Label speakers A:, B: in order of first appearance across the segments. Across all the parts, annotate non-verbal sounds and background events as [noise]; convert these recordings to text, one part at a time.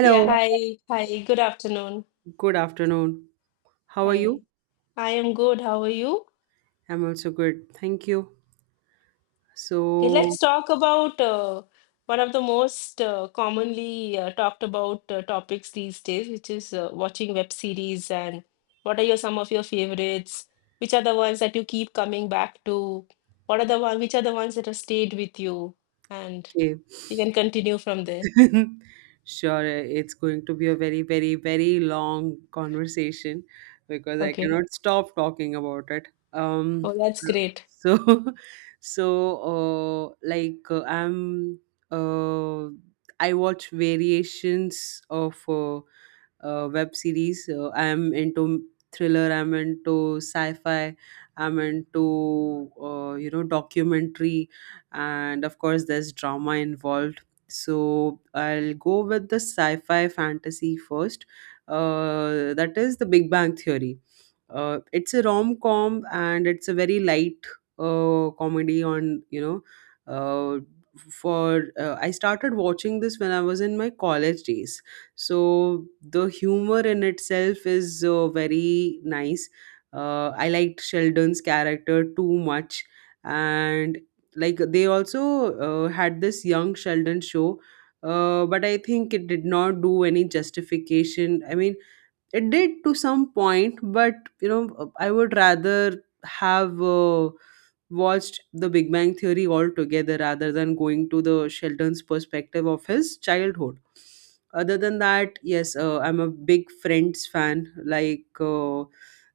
A: Yeah, hi, hi, good afternoon.
B: good afternoon. How are you?
A: Hi, I am good. How are you?
B: I'm also good. Thank you.
A: Okay,
B: So,
A: let's talk about one of the most commonly talked about topics these days, which is watching web series and what are your some of your favorites? Which are the ones that you keep coming back to? What are the one, which are the ones that have stayed with you? And
B: okay.
A: you can continue from there.
B: [laughs] Sure, it's going to be a very, very, very long conversation because I
A: Okay.
B: cannot stop talking about it. Um,
A: Oh, that's great.
B: so, [laughs] so, like, uh, I watch variations of web series. I'm into thriller. I'm into sci-fi. I'm into documentary, and of course, there's drama involved. So I'll go with the sci-fi fantasy first. That is The Big Bang Theory. It's a rom-com, and it's a very light comedy on you know uh, for I started watching this when I was in my college days, so the humor in itself is very nice. I liked Sheldon's character too much. And like, they also had this Young Sheldon show. But I think it did not do any justification. I mean, it did to some point, but I would rather have watched The Big Bang Theory altogether rather than going to the Sheldon's perspective of his childhood. Other than that, yes, I'm a big Friends fan. Like, uh,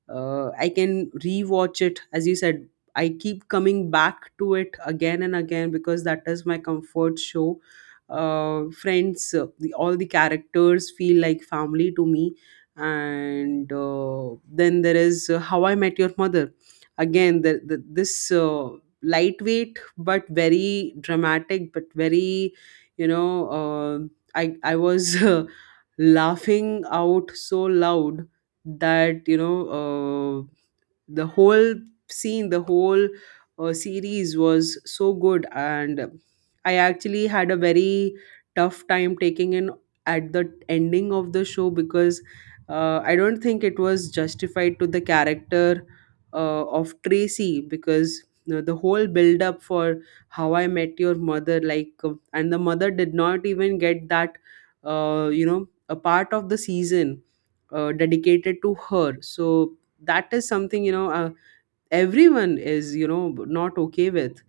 B: uh, I can rewatch it, as you said. I keep coming back to it again and again, because that is my comfort show. Friends, all the characters feel like family to me. And then there is, How I Met Your Mother. Again, this lightweight but very dramatic, but very you know uh, I was [laughs] laughing out so loud that uh, the whole scene the whole series was so good. And I actually had a very tough time taking in at the ending of the show, because I don't think it was justified to the character of Tracy, because the whole build up for How I Met Your Mother, like, and the mother did not even get that, a part of the season dedicated to her. So that is something, everyone is, not okay with.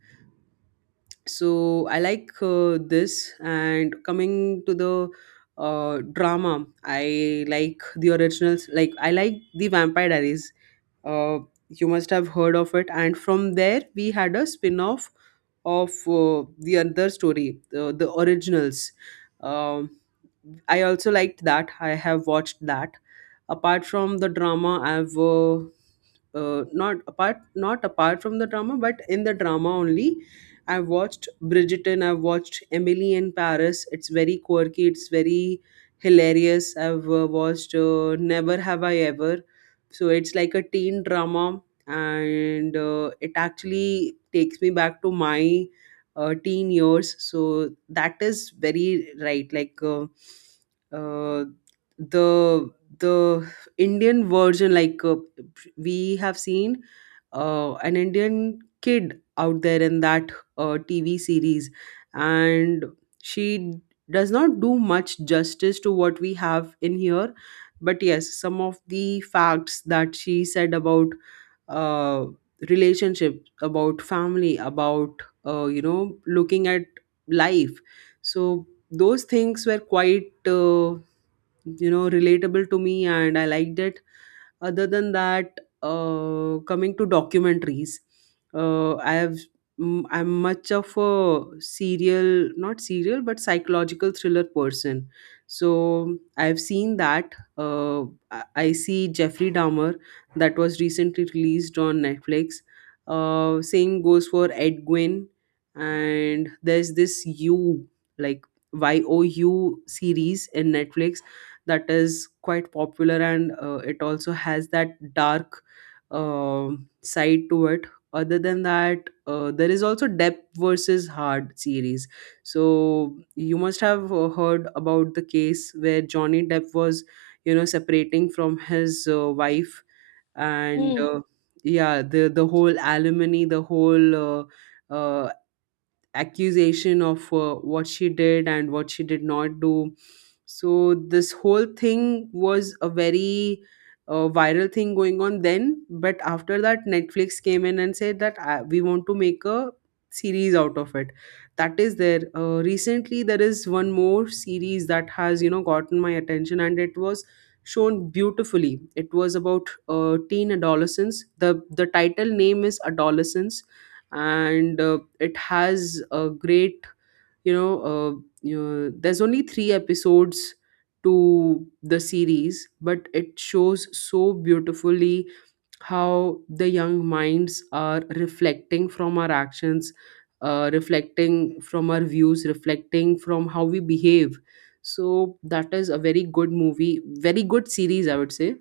B: So I like, this, and coming to the drama, I like The Originals. Like, I like The Vampire Diaries. uh, you must have heard of it, and from there we had a spin-off of the other story, The Originals. Um I also liked that. I have watched that. Apart from the drama, I've not apart from the drama, but in the drama only, I've watched Bridgerton. I've watched Emily in Paris. It's very quirky. It's very hilarious. I've watched Never Have I Ever. So it's like a teen drama, and it actually takes me back to my teen years, so that is very right. Like, uh, the the Indian version. Like, we have seen an Indian kid out there in that TV series. And she does not do much justice to what we have in here, but yes, some of the facts that she said about, uh, relationships, about family, about looking at life, so those things were quite, relatable to me, and I liked it. Other than that, coming to documentaries, uh, I have I'm much of a serial, not serial, but psychological thriller person. So I've seen that. I see Jeffrey Dahmer, that was recently released on Netflix. Same goes for Ed Gwynn, and there's this You, like You, series in Netflix that is quite popular, and it also has that dark side to it. Other than that, there is also Depth versus Hard series. So you must have heard about the case where Johnny Depp was separating from his wife, and
A: Hmm.
B: yeah, the whole alimony, the whole uh, accusation of what she did and what she did not do. So this whole thing was a very viral thing going on then. But after that, Netflix came in and said that we want to make a series out of it. That is there. Recently, there is one more series that has gotten my attention, and it was shown beautifully. It was about teen adolescence. The title name is Adolescence, and it has a great you know uh, you know, there's only three episodes to the series, but it shows so beautifully how the young minds are reflecting from our actions, reflecting from our views, reflecting from how we behave. So that is a very good movie, very good series, I would say.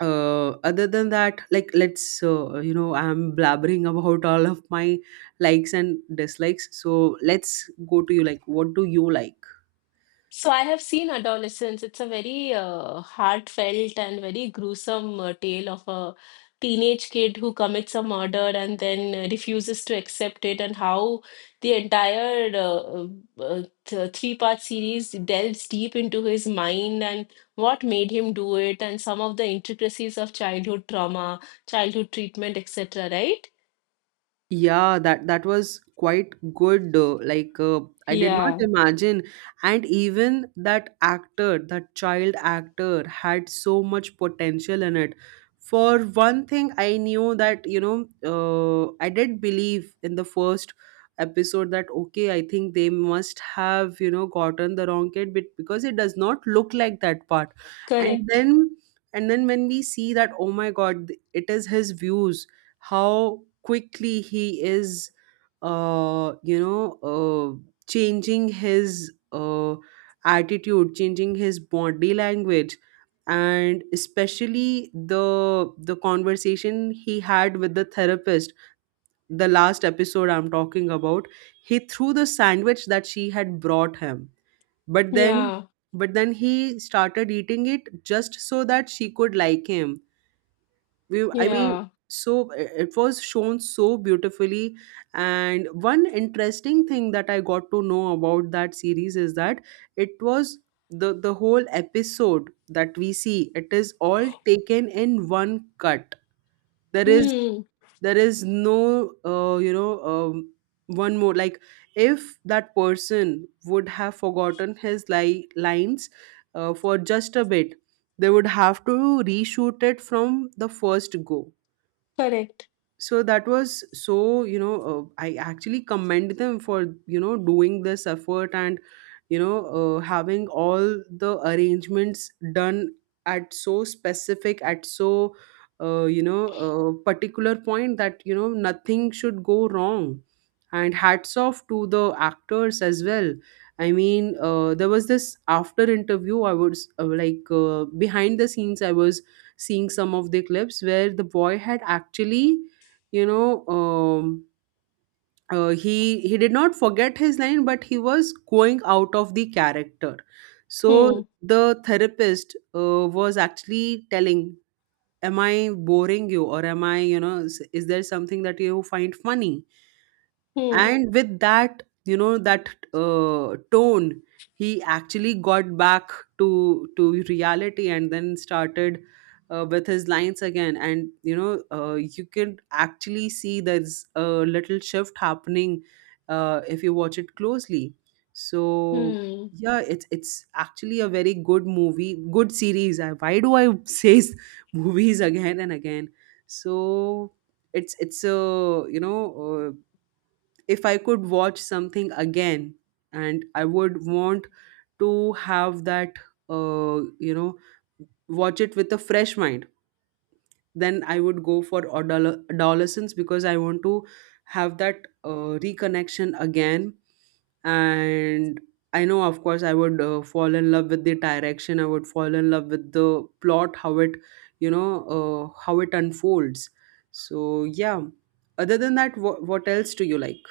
B: Other than that, like, let's, I'm blabbering about all of my likes and dislikes, so let's go to you. Like, what do you like?
A: So I have seen Adolescence. It's a very heartfelt and very gruesome tale of a teenage kid who commits a murder and then refuses to accept it, and how the entire three-part series delves deep into his mind and what made him do it, and some of the intricacies of childhood trauma, childhood treatment, etc. Right?
B: Yeah, that was quite good. Like, I did not
A: Yeah.
B: imagine, and even that actor, that child actor, had so much potential in it. For one thing, I knew that, I did believe in the first episode that okay, I think they must have gotten the wrong kid, but because it does not look like that part, and
A: Correct.
B: then and then when we see that, oh my God, it is his views. How quickly he is uh, you know uh, changing his attitude, changing his body language, and especially the conversation he had with the therapist, the last episode I'm talking about. He threw the sandwich that she had brought him, but then,
A: Yeah.
B: he started eating it just so that she could like him. We I mean,
A: Yeah.
B: so it was shown so beautifully. And one interesting thing that I got to know about that series is that it was, the whole episode that we see, it is all taken in one cut. there is
A: Hmm.
B: there is no uh, you know um, one more, like, if that person would have forgotten his lines for just a bit, they would have to reshoot it from the first go.
A: Correct.
B: So that was so, I actually commend them for doing this effort, and you know having all the arrangements done at so specific, at so particular point that nothing should go wrong. And hats off to the actors as well. I mean, there was this after interview. I was, like, behind the scenes, I was seeing some of the clips where the boy had actually, you know um, uh, he he did not forget his line, but he was going out of the character. So
A: Hmm.
B: the therapist was actually telling, am I boring you, or am I, is there something that you find funny.
A: Hmm.
B: And with that, you know, that tone, he actually got back to reality and then started with his lines again. And you can actually see there's a little shift happening, if you watch it closely. So,
A: Hmm.
B: yeah, it's actually a very good movie, good series. Why do I say [laughs] movies again and again. So, it's a you know uh, if I could watch something again, and I would want to have that, uh, you know, watch it with a fresh mind, then I would go for Adolescence, because I want to have that reconnection again. And I know, of course, I would fall in love with the direction, I would fall in love with the plot, how it, you know, how it unfolds. So, yeah. Other than that, what else do you like?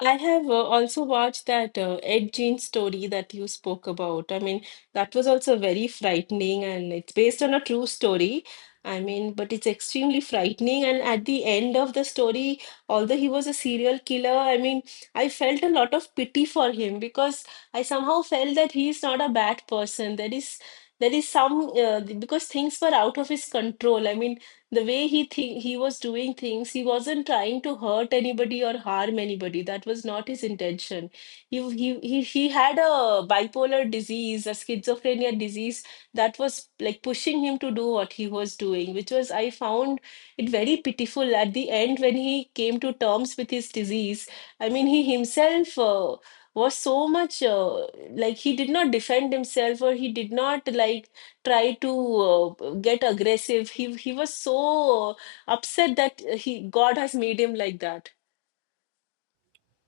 A: I have also watched that Ed Gein story that you spoke about. I mean, that was also very frightening, and it's based on a true story. I mean, but it's extremely frightening. And at the end of the story, although he was a serial killer, I mean, I felt a lot of pity for him because I somehow felt that he is not a bad person. There is some, because things were out of his control. I mean, the way he think he was doing things, he wasn't trying to hurt anybody or harm anybody. That was not his intention. He had a bipolar disease, a schizophrenia disease that was like pushing him to do what he was doing, which was, I found it very pitiful at the end when he came to terms with his disease. I mean, he himself, was so much, like he did not defend himself, or he did not like try to get aggressive. He was so upset that he, God has made him like that.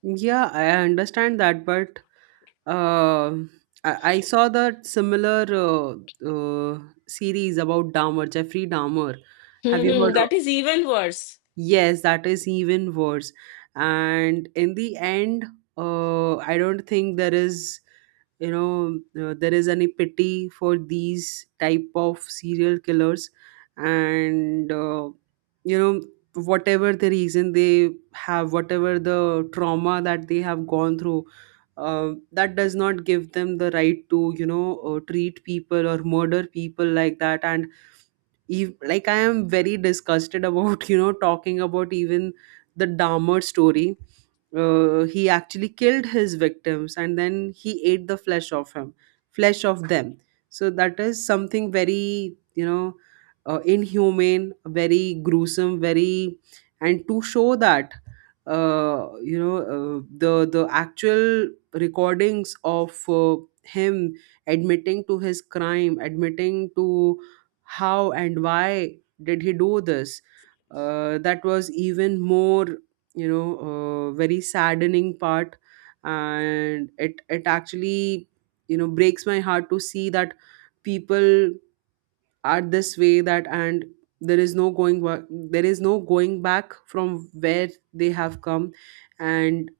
B: Yeah, I understand that, but uh, I saw that similar uh, series about Dahmer, Jeffrey Dahmer. Have you
A: Mhm.
B: heard of?
A: That is even worse.
B: Yes, that is even worse. And in the end, I don't think there is, there is any pity for these type of serial killers. And, you know, whatever the reason they have, whatever the trauma that they have gone through, that does not give them the right to, treat people or murder people like that. Like I am very disgusted about [laughs] talking about even the Dahmer story. He actually killed his victims and then he ate the flesh of them. So that is something very inhumane, very gruesome, very. And to show that, the actual recordings of him admitting to his crime, admitting to how and why did he do this, that was even more, very saddening part. And it actually, breaks my heart to see that people are this way. That, and there is no there is no going back from where they have come. And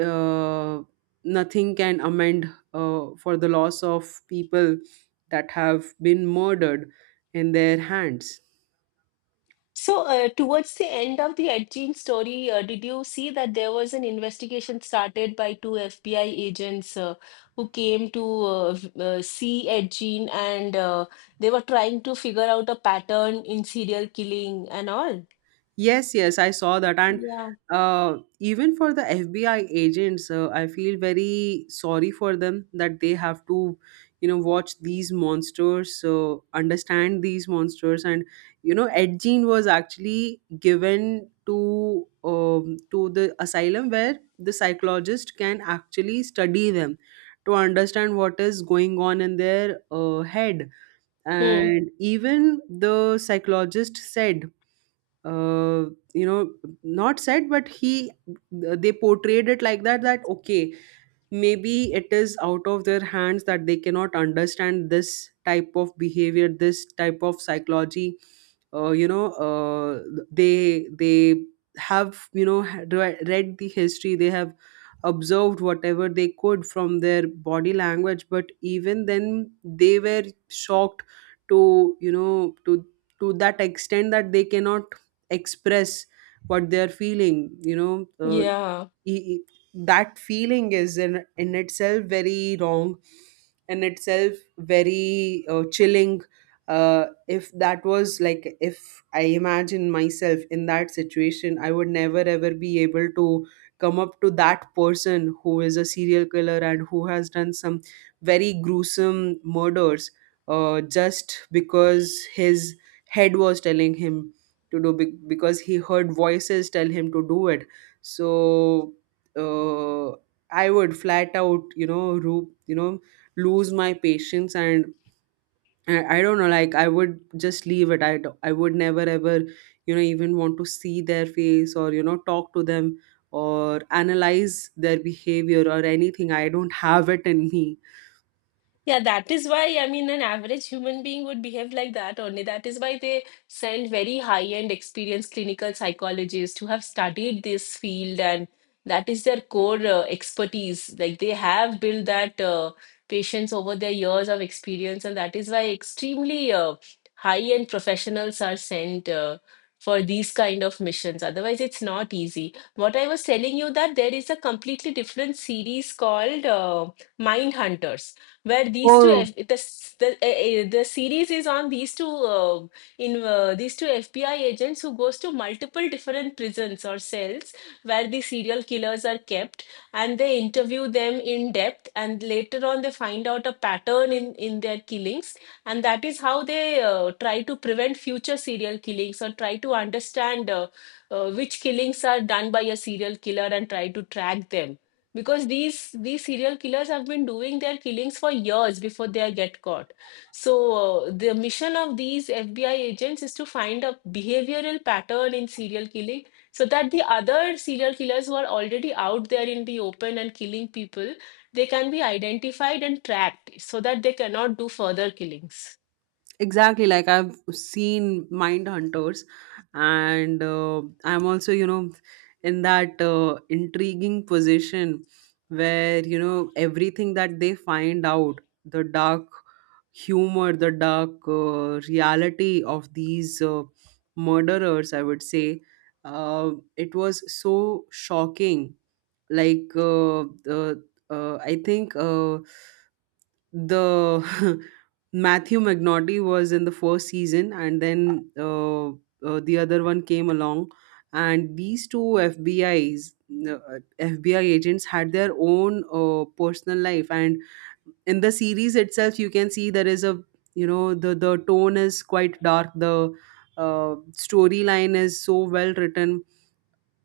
B: uh, nothing can amend for the loss of people that have been murdered in their hands.
A: So towards the end of the Ed Gein story, did you see that there was an investigation started by two FBI agents who came to see Ed Gein, and they were trying to figure out a pattern in serial killing and all.
B: Yes, yes, I saw that. And
A: Yeah.
B: even for the FBI agents, I feel very sorry for them that they have to, watch these monsters, so understand these monsters. And, Ed Gein was actually given to the asylum where the psychologist can actually study them to understand what is going on in their head.
A: Hmm.
B: And even the psychologist said, uh, you know not said, but he they portrayed it like that, that okay, maybe it is out of their hands that they cannot understand this type of behavior, this type of psychology. uh, you know uh, they have, had read the history. They have observed whatever they could from their body language, but even then they were shocked to, to that extent that they cannot express what they are feeling.
A: Yeah.
B: He, that feeling is in itself very wrong, in itself very chilling. If that was, like, if I imagine myself in that situation, I would never ever be able to come up to that person who is a serial killer and who has done some very gruesome murders, just because his head was telling him to because he heard voices tell him to do it. So uh, I would flat out, lose my patience. And I don't know, like I would just leave it. I would never ever, even want to see their face, or, talk to them or analyze their behavior or anything. I don't have it in me.
A: Yeah, that is why, I mean, an average human being would behave like that only. That is why they send very high-end experienced clinical psychologists who have studied this field, and that is their core expertise. Like they have built that patience over their years of experience, and that is why extremely high-end professionals are sent for these kind of missions. Otherwise, it's not easy. What I was telling you that there is a completely different series called Mind Hunters, where these two
B: Oh,
A: F- the s- the, uh, the series is on these two FBI agents who goes to multiple different prisons or cells where the serial killers are kept, and they interview them in depth, and later on they find out a pattern in their killings. And that is how they try to prevent future serial killings, or try to understand which killings are done by a serial killer and try to track them, because these serial killers have been doing their killings for years before they get caught. So the mission of these FBI agents is to find a behavioral pattern in serial killing so that the other serial killers who are already out there in the open and killing people, they can be identified and tracked so that they cannot do further killings.
B: exactly, like I've seen Mind Hunters. And I'm also, in that intriguing position where, everything that they find out, the dark humor, the dark reality of these murderers, I would say, uh, it was so shocking. Like, uh, I think the [laughs] Matthew McNaughty was in the first season, and then the other one came along, and these two FBI's uh, FBI agents had their own personal life. And in the series itself, you can see there is a, the tone is quite dark, the storyline is so well written.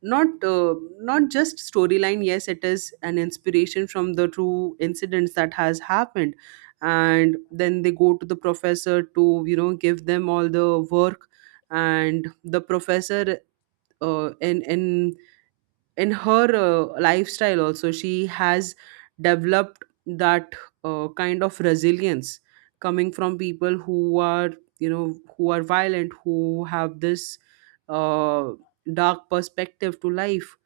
B: Not not just storyline, yes, it is an inspiration from the true incidents that has happened. And then they go to the professor to, give them all the work. And the professor, uh, in in in her lifestyle also, she has developed that kind of resilience coming from people who are, who are violent, who have this uh, dark perspective to life.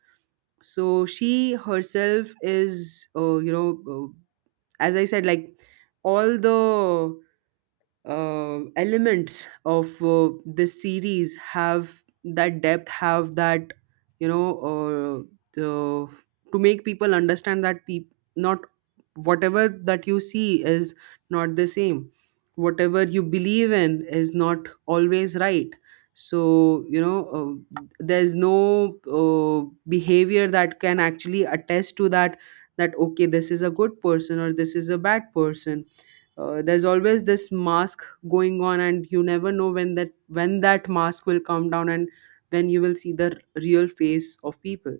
B: So she herself is, as I said, like, all the elements of this series have that depth, have that, you know uh, to, to make people understand that not whatever that you see is, not the same. Whatever you believe in is not always right. So, there's no behavior that can actually attest to that, that okay, this is a good person or this is a bad person. There's always this mask going on, and you never know when that, when that mask will come down, and when you will see the real face of people.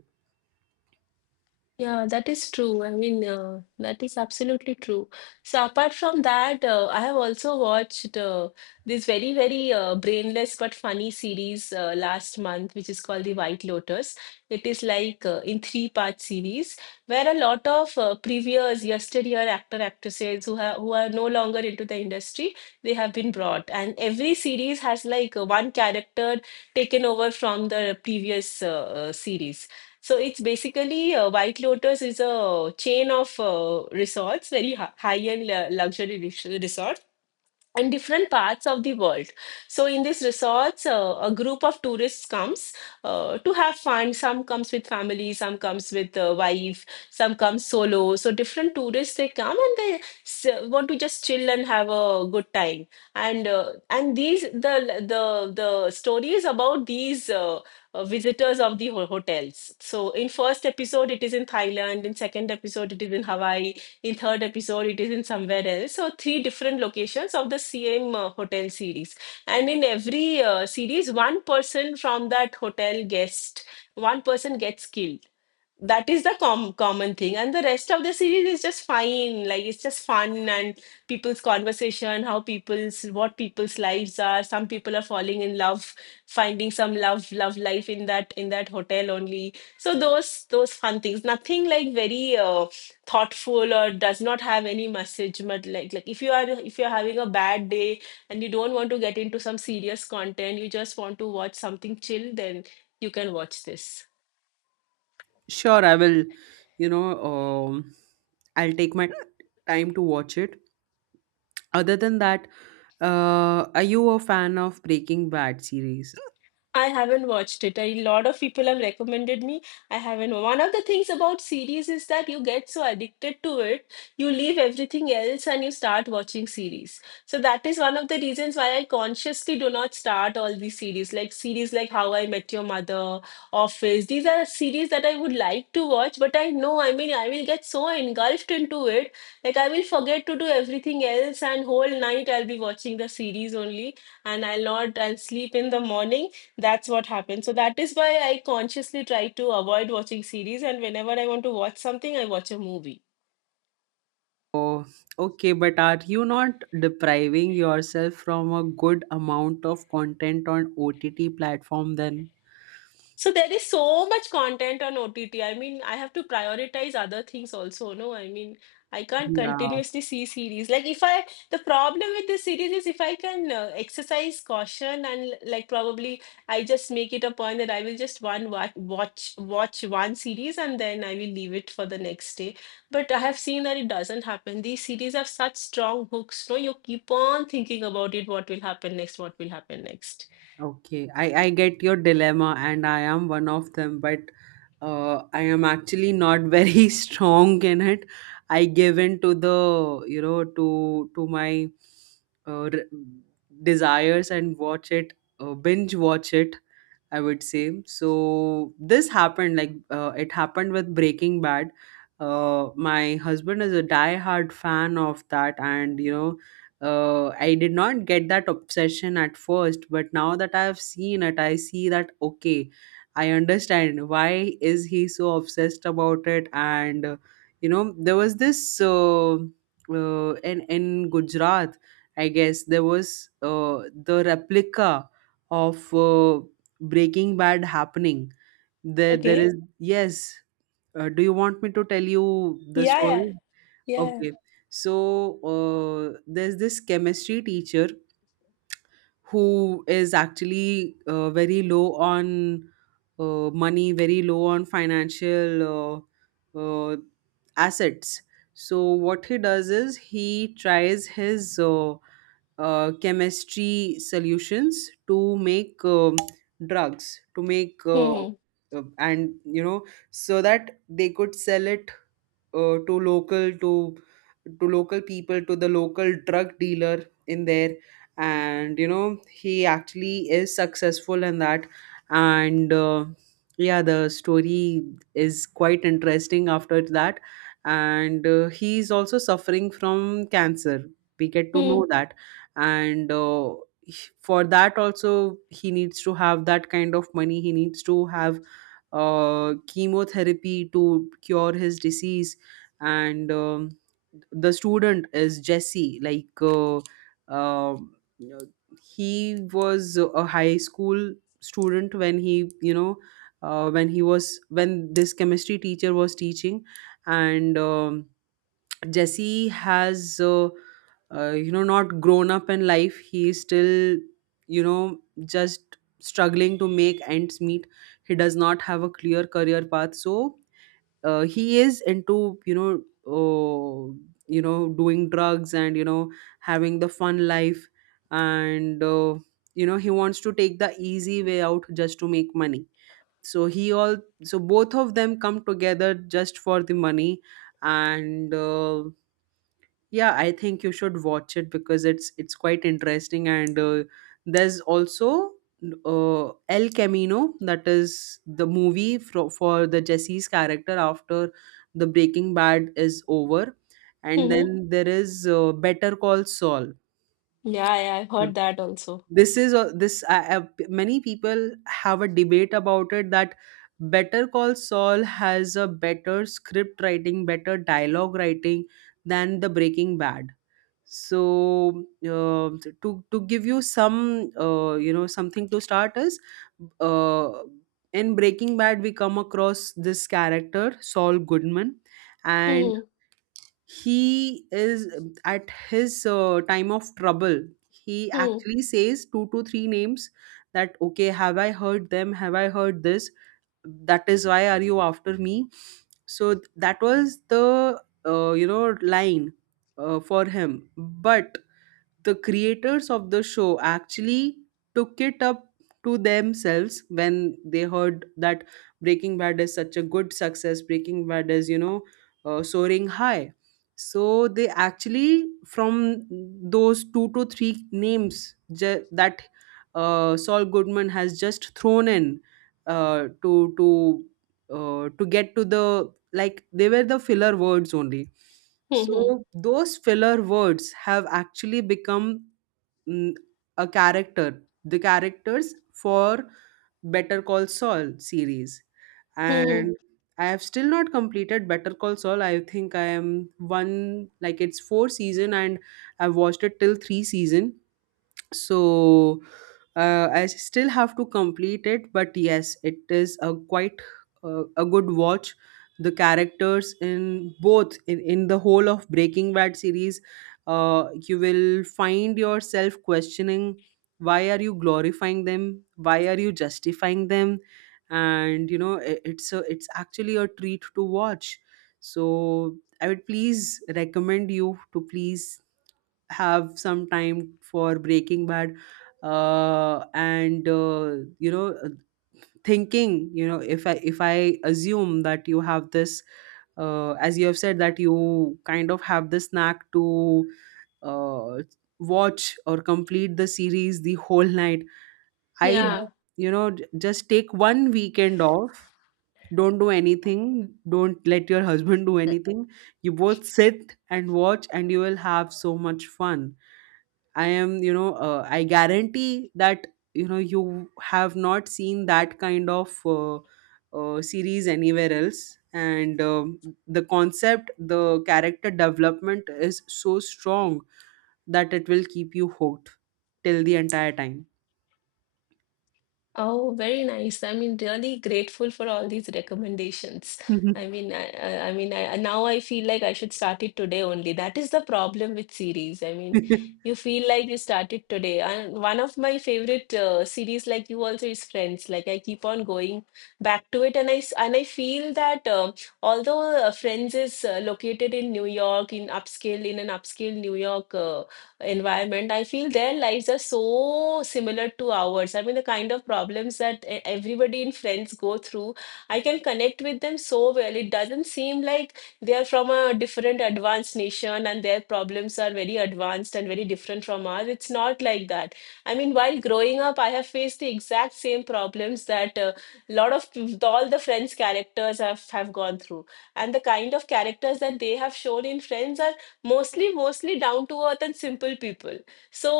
A: Yeah, that is true. I mean, that is absolutely true. So apart from that, I have also watched this very, very brainless but funny series last month, which is called The White Lotus. It is like in three-part series where a lot of previous yesteryear actor actresses who have who are no longer into the industry, they have been brought, and every series has like one character taken over from the previous series. So it's basically, White Lotus is a chain of resorts, very high-end luxury resorts and different parts of the world. So in these resorts, a group of tourists comes to have fun. Some comes with family, some comes with wife, some comes solo. So different tourists, they come, and they want to just chill and have a good time. And and these, the the stories about these visitors of the hotels. So in first episode it is in Thailand, in second episode it is in Hawaii, in third episode it is in somewhere else. So three different locations of the same hotel series. And in every series, one person from that hotel guest, one person gets killed. That is the common thing, and the rest of the series is just fine. Like it's just fun, and people's conversation, how people's, what people's lives are, some people are falling in love, finding some love love life in that, in that hotel only. So those fun things, nothing like very thoughtful, or does not have any message. But like if you are, if you're having a bad day and you don't want to get into some serious content, you just want to watch something chill, then you can watch this.
B: Sure, I will, you know um, I'll take my time to watch it. Other than that, are you a fan of Breaking Bad series?
A: I haven't watched it. A lot of people have recommended me. I haven't. One of the things about series is that you get so addicted to it, you leave everything else and you start watching series. So that is one of the reasons why I consciously do not start all these series like How I Met Your Mother, Office. These are series that I would like to watch, but I know, I mean, I will get so engulfed into it, like I will forget to do everything else, and whole night I'll be watching the series only, and I'll not, I'll sleep in the morning. That's what happens. So that is why I consciously try to avoid watching series, and whenever I want to watch something, I watch a movie.
B: Oh, okay, but are you not depriving yourself from a good amount of content on OTT platform then?
A: So there is so much content on OTT. I mean, I have to prioritize other things also, no? I mean, I can't
B: Yeah.
A: continuously see series. Like if I, the problem with this series is if I can exercise caution, and like probably I just make it a point that I will just one watch, watch one series and then I will leave it for the next day. But I have seen that it doesn't happen. These series have such strong hooks, no? You keep on thinking about it, what will happen next, what will happen next.
B: Okay, I get your dilemma, and I am one of them, but I am actually not very [laughs] strong in it. I give in to the, you know, to my uh, re- desires and watch it, binge watch it, I would say. So this happened, like, it happened with Breaking Bad. My husband is a die-hard fan of that, and you know, I did not get that obsession at first, but now that I have seen it, I see that okay, I understand why is he so obsessed about it. And you know, there was this in Gujarat, I guess there was the replica of Breaking Bad happening. There is,
A: Okay.
B: yes. Do you want me to tell you the
A: Yeah, yeah,
B: story?
A: yeah.
B: Okay. So there's this chemistry teacher who is actually very low on money, very low on financial uh, uh, assets. So what he does is he tries his chemistry solutions to make drugs, to make
A: Hmm.
B: and you know, so that they could sell it, uh, to local to to local people, to the local drug dealer in there. And you know, he actually is successful in that. And yeah, the story is quite interesting after that. And he is also suffering from cancer, we get to know
A: Hmm.
B: that. And for that also, he needs to have that kind of money. He needs to have chemotherapy to cure his disease. And the student is Jesse, like, um, he was a high school student when he, you know, when this chemistry teacher was teaching. And Jesse has, not grown up in life. He is still, you know just struggling to make ends meet. He does not have a clear career path. So he is into, doing drugs and, having the fun life. And you know, he wants to take the easy way out just to make money. So he all so both of them come together just for the money. And yeah, I think you should watch it because it's quite interesting. And there's also uh, El Camino, that is the movie for the Jesse's character after the Breaking Bad is over.
A: Hmm.
B: And
A: Hmm.
B: then there is Better Call Saul.
A: Yeah, yeah, I've
B: So
A: heard that also.
B: this is a, this I- p- many people have a debate about it that Better Call Saul has a better script writing, better dialogue writing than the Breaking Bad. So to give you some something to start is uh, in Breaking Bad, we come across this character Saul Goodman. And
A: Hmm.
B: he is at his time of trouble. He
A: Hmm.
B: actually says two to three names, that okay, have I heard them, have I heard this, that is why are you after me. So that was the, line for him. But the creators of the show actually took it up to themselves when they heard that Breaking Bad is such a good success, Breaking Bad is, you know, soaring high. So they actually, from those two to three names that Saul Goodman has just thrown in, uh, to to to get to the, like, they were the filler words only.
A: Hmm. Hmm.
B: So those filler words have actually become, mm, a character, the characters for Better Call Saul series.
A: Hmm. Hmm.
B: And I have still not completed Better Call Saul. I think I am one, like, it's four season, and I've watched it till three season. So I still have to complete it, but yes, it is a quite a good watch. The characters in both, in the whole of Breaking Bad series, you will find yourself questioning why are you glorifying them, why are you justifying them. And you know, it's a, it's actually a treat to watch. So I would please recommend you to please have some time for Breaking Bad. And you know Thinking, you know, if I assume that you have this, as you have said that you kind of have the snack to uh, watch or complete the series the whole night. I Yeah.
A: Yeah.
B: You know, just take one weekend off. Don't do anything. Don't let your husband do anything. You both sit and watch and you will have so much fun. I am, you know, I guarantee that, you know, you have not seen that kind of series anywhere else. And the concept, the character development is so strong that it will keep you hooked till the entire time.
A: Oh, very nice. I mean, really grateful for all these recommendations.
B: Mhm.
A: I mean, I mean, I, now I feel like I should start it today only. That is the problem with series. I mean, you
B: [laughs]
A: feel like you start it today. And one of my favorite series, like you also, is Friends. Like I keep on going back to it, and I feel that, although, Friends is located in New York, in upscale, in an upscale New York. Environment, I feel their lives are so similar to ours. I mean, the kind of problems that everybody in Friends go through, I can connect with them so well. It doesn't seem like they are from a different advanced nation and their problems are very advanced and very different from ours. It's not like that. I mean, while growing up, I have faced the exact same problems that a lot of all the Friends characters have gone through. And the kind of characters that they have shown in Friends are mostly down to earth and simple people. So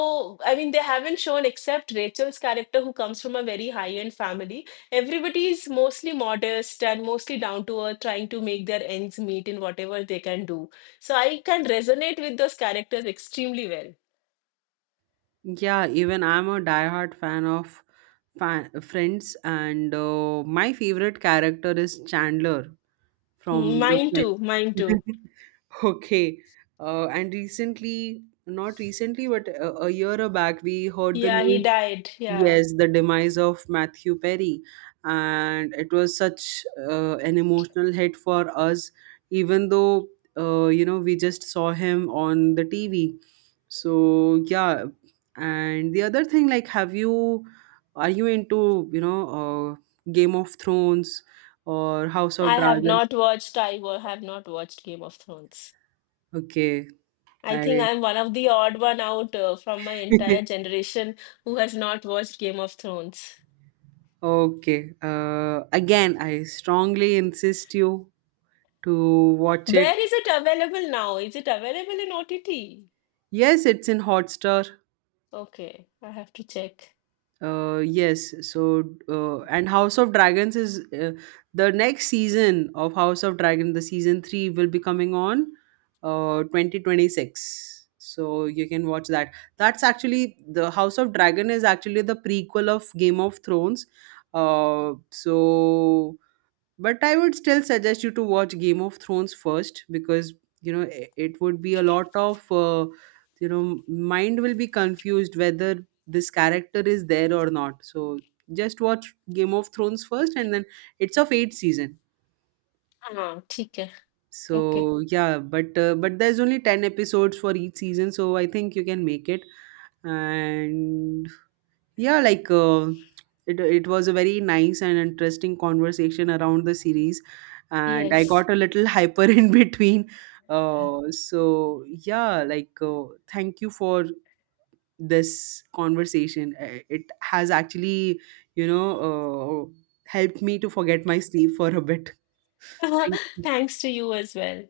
A: I mean, they haven't shown, except Rachel's character, who comes from a very high end family, everybody is mostly modest and mostly down to earth, trying to make their ends meet in whatever they can do. So I can resonate with those characters extremely well.
B: Yeah, even I'm a diehard fan of Friends, and my favorite character is Chandler from the
A: Mine
B: Friends.
A: too, mine too.
B: [laughs] Okay. And recently, not recently, but a year back, we heard the
A: Yeah, he
B: news.
A: died, yeah.
B: Yes, the demise of Matthew Perry. And it was such an emotional hit for us, even though, you know, we just saw him on the TV. So, yeah. And the other thing, like, have you, are you into, you know, Game of Thrones or House of
A: i have
B: Dragons?
A: not watched i wa- have not watched Game of Thrones.
B: Okay.
A: I
B: I
A: think I'm one of the odd one out from my entire
B: [laughs]
A: generation who has not watched Game of Thrones.
B: Okay. Again, I strongly insist you to watch it.
A: Where is it available now? Is it available in OTT?
B: Yes, it's in Hotstar.
A: Okay, I have to check.
B: Yes. So, and House of Dragons is the next season of House of Dragon. The season three will be coming on 2026. So you can watch that. That's actually the House of Dragon is actually the prequel of Game of Thrones. So but I would still suggest you to watch Game of Thrones first because, you know, it would be a lot of, you know mind will be confused whether this character is there or not. So just watch Game of Thrones first, and then it's of 8 season.
A: Ah, ठीक है. Okay.
B: So yeah, but there's only 10 episodes for each season, so I think you can make it. And yeah, like, it was a very nice and interesting conversation around the series, and I
A: Yes.
B: got a little hyper [laughs] in between. So yeah, like, thank you for this conversation. It has actually, you know, helped me to forget my sleep for a bit. [laughs] Thank
A: [laughs]
B: you.
A: Thanks to you as well.